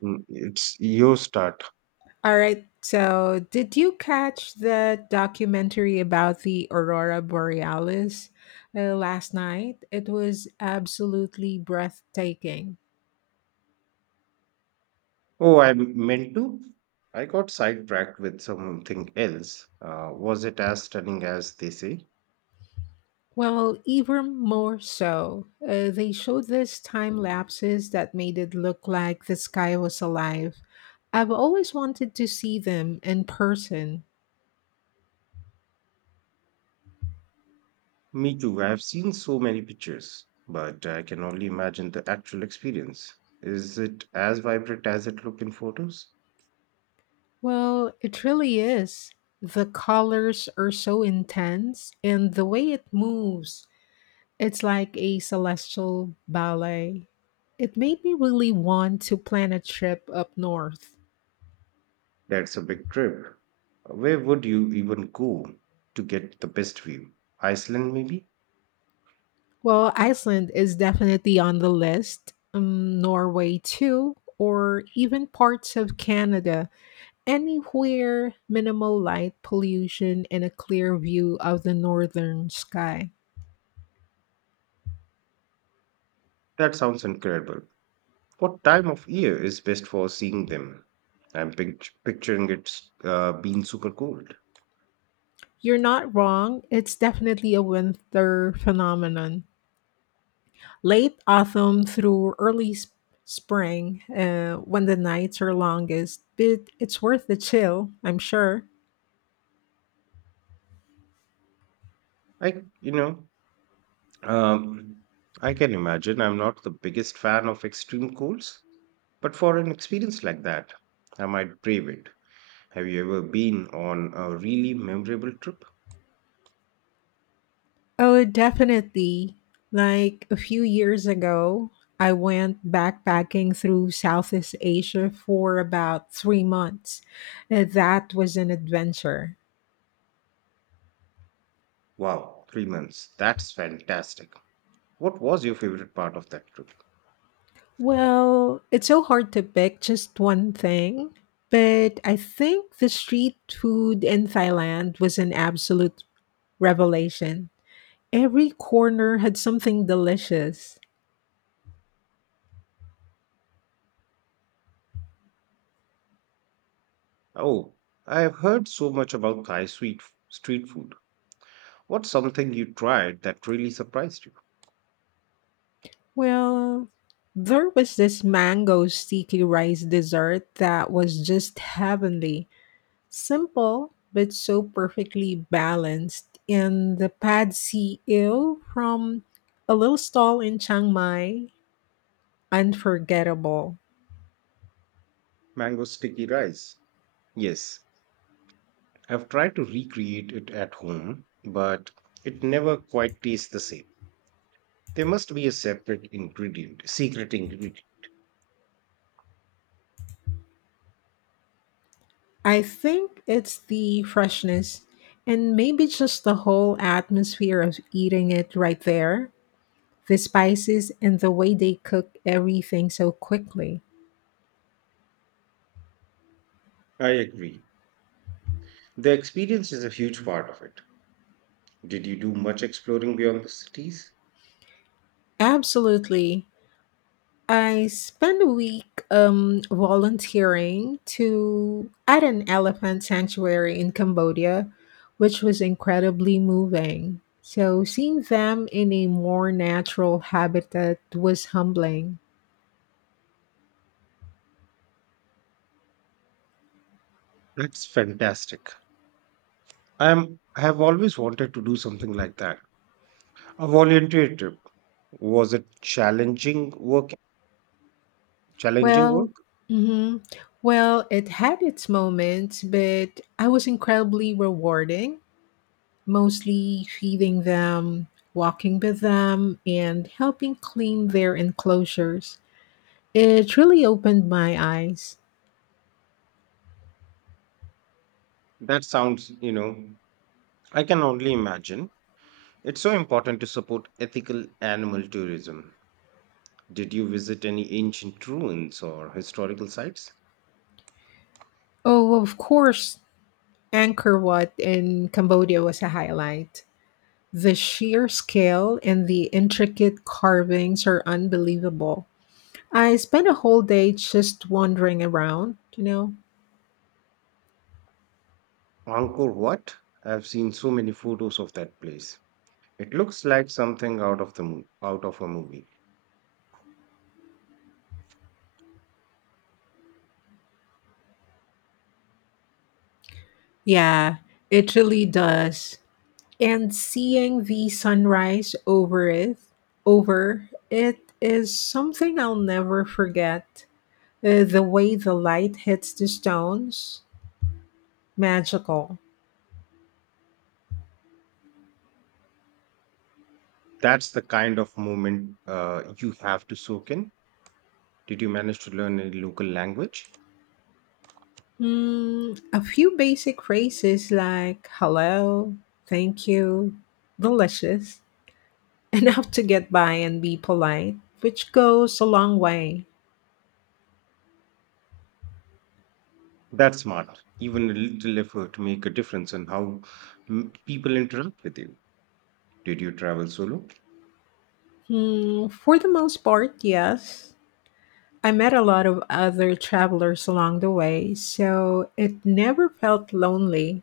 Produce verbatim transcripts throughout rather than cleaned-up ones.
Mm, it's your start. All right. So, did you catch the documentary about the aurora borealis uh, last night? It was absolutely breathtaking. Oh, I meant to. I got sidetracked with something else. Uh, was it as stunning as they say? Well, even more so, uh, they showed these time lapses that made it look like the sky was alive. I've always wanted to see them in person. Me too. I've seen so many pictures, but I can only imagine the actual experience. Is it as vibrant as it looked in photos? Well, it really is. The colors are so intense and the way it moves, it's like a celestial ballet. It made me really want to plan a trip up north. That's a big trip. Where would you even go to get the best view? Iceland, maybe? Well, Iceland is definitely on the list, um, Norway too, or even parts of Canada. Anywhere minimal light pollution and a clear view of the northern sky. That sounds incredible. What time of year is best for seeing them? I'm pict- picturing it's uh, being super cold. You're not wrong, it's definitely a winter phenomenon. Late autumn through early sp- spring, uh, when the nights are longest, but it's worth the chill, I'm sure. I, you know, um, I can imagine I'm not the biggest fan of extreme colds, but for an experience like that, I might brave it. Have you ever been on a really memorable trip? Oh, definitely. Like a few years ago, I went backpacking through Southeast Asia for about three months. Uh, That was an adventure. Wow, three months. That's fantastic. What was your favorite part of that trip? Well, it's so hard to pick just one thing, but I think the street food in Thailand was an absolute revelation. Every corner had something delicious. Oh, I have heard so much about Thai sweet f- street food. What's something you tried that really surprised you? Well, there was this mango sticky rice dessert that was just heavenly. Simple, but so perfectly balanced. And the pad see ew from a little stall in Chiang Mai, unforgettable. Mango sticky rice. Yes, I've tried to recreate it at home, but it never quite tastes the same. There must be a separate ingredient, secret ingredient. I think it's the freshness and maybe just the whole atmosphere of eating it right there, the spices and the way they cook everything so quickly. I agree. The experience is a huge part of it. Did you do much exploring beyond the cities? Absolutely. I spent a week um, volunteering to at an elephant sanctuary in Cambodia, which was incredibly moving. So seeing them in a more natural habitat was humbling. That's fantastic. I'm I have always wanted to do something like that. A volunteer trip. Was it challenging work? Challenging Well, work? mhm. well, it had its moments, but I was incredibly rewarding, mostly feeding them, walking with them, and helping clean their enclosures. It really opened my eyes. That sounds, you know, I can only imagine. It's so important to support ethical animal tourism. Did you visit any ancient ruins or historical sites? Oh, of course, Angkor Wat in Cambodia was a highlight. The sheer scale and the intricate carvings are unbelievable. I spent a whole day just wandering around, you know? Angkor Wat? I've seen so many photos of that place. It looks like something out of the mo- out of a movie. Yeah, it really does. And seeing the sunrise over it over it is something I'll never forget. Uh, the way the light hits the stones, magical. That's the kind of moment uh, you have to soak in. Did you manage to learn a local language? Mm, a few basic phrases like hello, thank you, delicious, enough to get by and be polite, which goes a long way. That's smart. Even a little effort make a difference in how mm, people interact with you. Did you travel solo? Hmm, for the most part, yes. I met a lot of other travelers along the way, so it never felt lonely.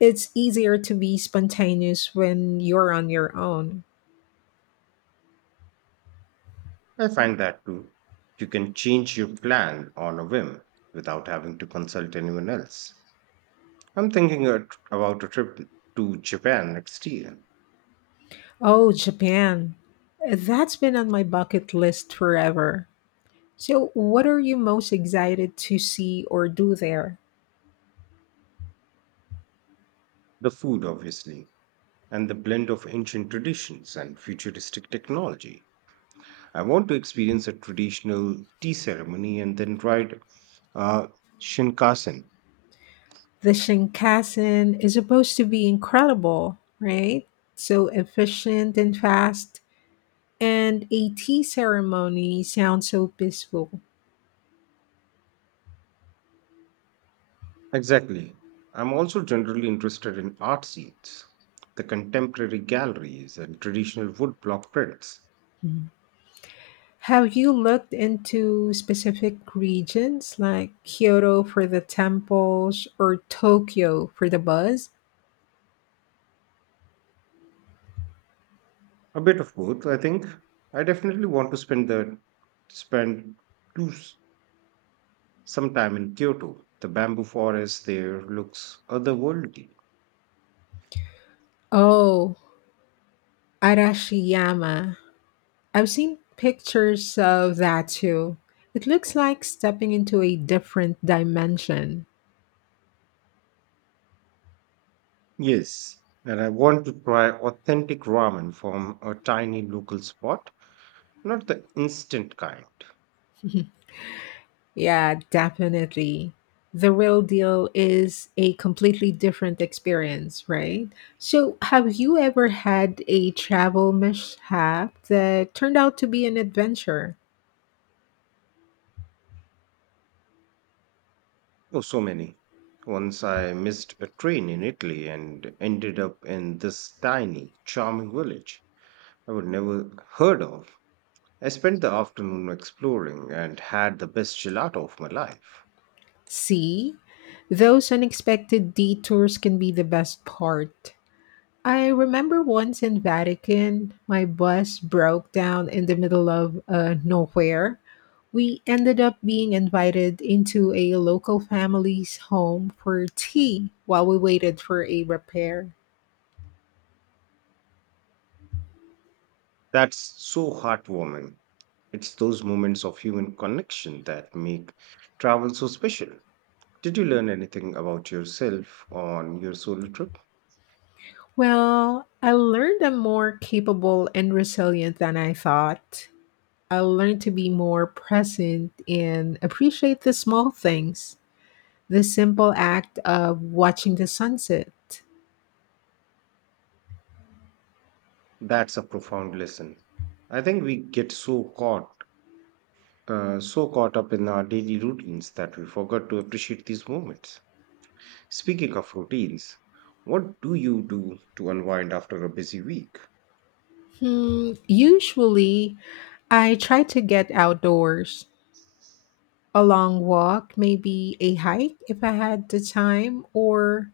It's easier to be spontaneous when you're on your own. I find that too. You can change your plan on a whim without having to consult anyone else. I'm thinking a tr- about a trip to Japan next year. Oh, Japan. That's been on my bucket list forever. So, what are you most excited to see or do there? The food, obviously, and the blend of ancient traditions and futuristic technology. I want to experience a traditional tea ceremony and then ride uh, Shinkansen. The Shinkansen is supposed to be incredible, right? So efficient and fast. And a tea ceremony sounds so peaceful. Exactly. I'm also generally interested in art scenes, the contemporary galleries, and traditional woodblock prints. Hmm. Have you looked into specific regions like Kyoto for the temples or Tokyo for the buzz? A bit of both, I think. I definitely want to spend the spend two, s- some time in Kyoto. The bamboo forest there looks otherworldly. Oh, Arashiyama. I've seen pictures of that too. It looks like stepping into a different dimension. Yes, and I want to try authentic ramen from a tiny local spot, not the instant kind. Yeah, definitely. The real deal is a completely different experience, right? So, have you ever had a travel mishap that turned out to be an adventure? Oh, so many. Once I missed a train in Italy and ended up in this tiny, charming village I would never heard of. I spent the afternoon exploring and had the best gelato of my life. See, those unexpected detours can be the best part. I remember once in Vatican, my bus broke down in the middle of uh, nowhere. We ended up being invited into a local family's home for tea while we waited for a repair. That's so heartwarming. It's those moments of human connection that make travel so special. Did you learn anything about yourself on your solo trip? Well, I learned I'm more capable and resilient than I thought. I learned to be more present and appreciate the small things. The simple act of watching the sunset. That's a profound lesson. I think we get so caught, uh, so caught up in our daily routines that we forget to appreciate these moments. Speaking of routines, what do you do to unwind after a busy week? Hmm, usually, I try to get outdoors. A long walk, maybe a hike if I had the time, or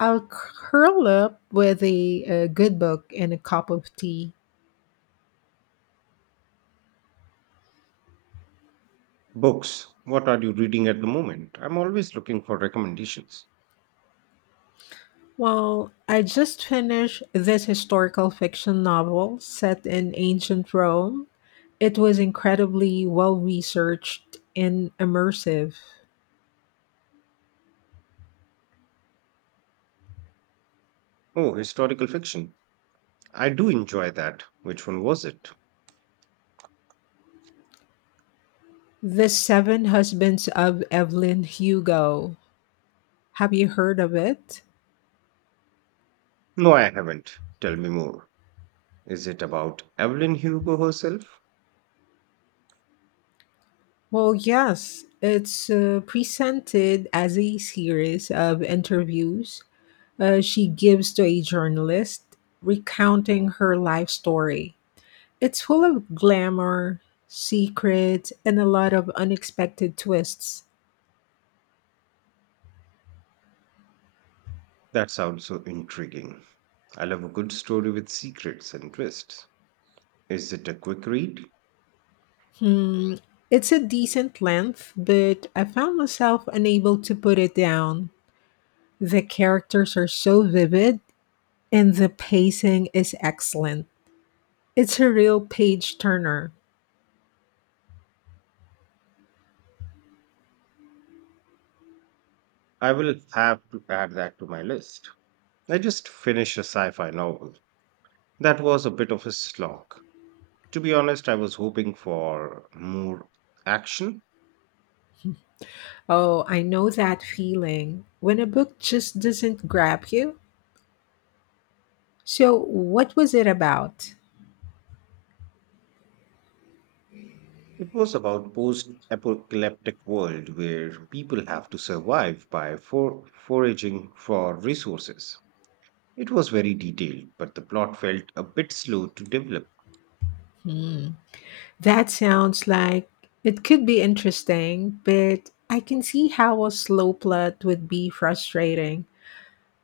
I'll curl up with a, a good book and a cup of tea. Books. What are you reading at the moment? I'm always looking for recommendations. Well, I just finished this historical fiction novel set in ancient Rome. It was incredibly well researched and immersive. Oh, historical fiction. I do enjoy that. Which one was it? The Seven Husbands of Evelyn Hugo. Have you heard of it? No, I haven't. Tell me more. Is it about Evelyn Hugo herself? Well, yes, it's uh, presented as a series of interviews uh, she gives to a journalist recounting her life story. It's full of glamour, secrets, and a lot of unexpected twists. That sounds so intriguing. I love a good story with secrets and twists. Is it a quick read? Hmm, it's a decent length, but I found myself unable to put it down. The characters are so vivid, and the pacing is excellent. It's a real page turner. I will have to add that to my list. I just finished a sci fi novel. That was a bit of a slog. To be honest, I was hoping for more action. Oh, I know that feeling when a book just doesn't grab you. So, what was it about? It was about post-apocalyptic world where people have to survive by for foraging for resources. It was very detailed, but the plot felt a bit slow to develop. That sounds like it could be interesting, but I can see how a slow plot would be frustrating.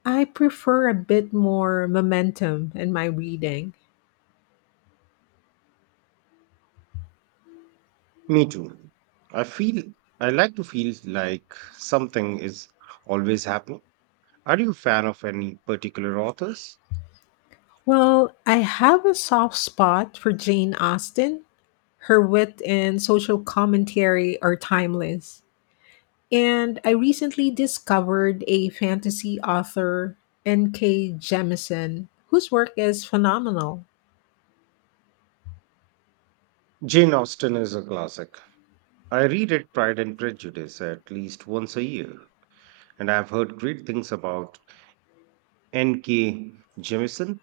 I prefer a bit more momentum in my reading. Me too. I feel I like to feel like something is always happening. Are you a fan of any particular authors? Well, I have a soft spot for Jane Austen. Her wit and social commentary are timeless. And I recently discovered a fantasy author, N K. Jemisin, whose work is phenomenal. Jane Austen is a classic. I reread Pride and Prejudice at least once a year, and I've heard great things about N K. Jemisin.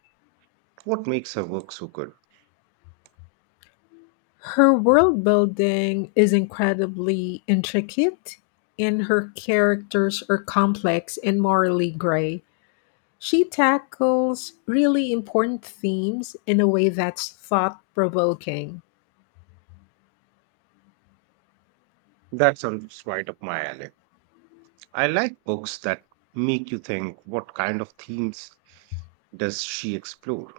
What makes her work so good? Her world building is incredibly intricate, and her characters are complex and morally gray. She tackles really important themes in a way that's thought provoking. That sounds right up my alley. I like books that make you think. What kind of themes does she explore?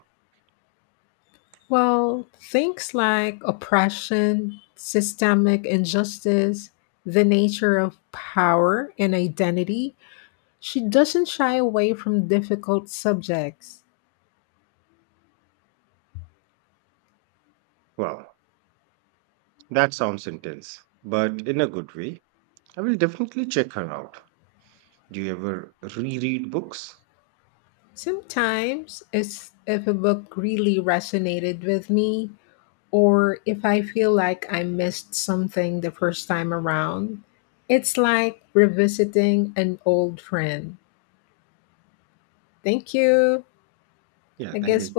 Well, things like oppression, systemic injustice, the nature of power and identity, she doesn't shy away from difficult subjects. Wow, that sounds intense, but in a good way. I will definitely check her out. Do you ever reread books? Sometimes, it's if a book really resonated with me, or if I feel like I missed something the first time around, it's like revisiting an old friend. Thank you. Yeah, I thank guess we'll you.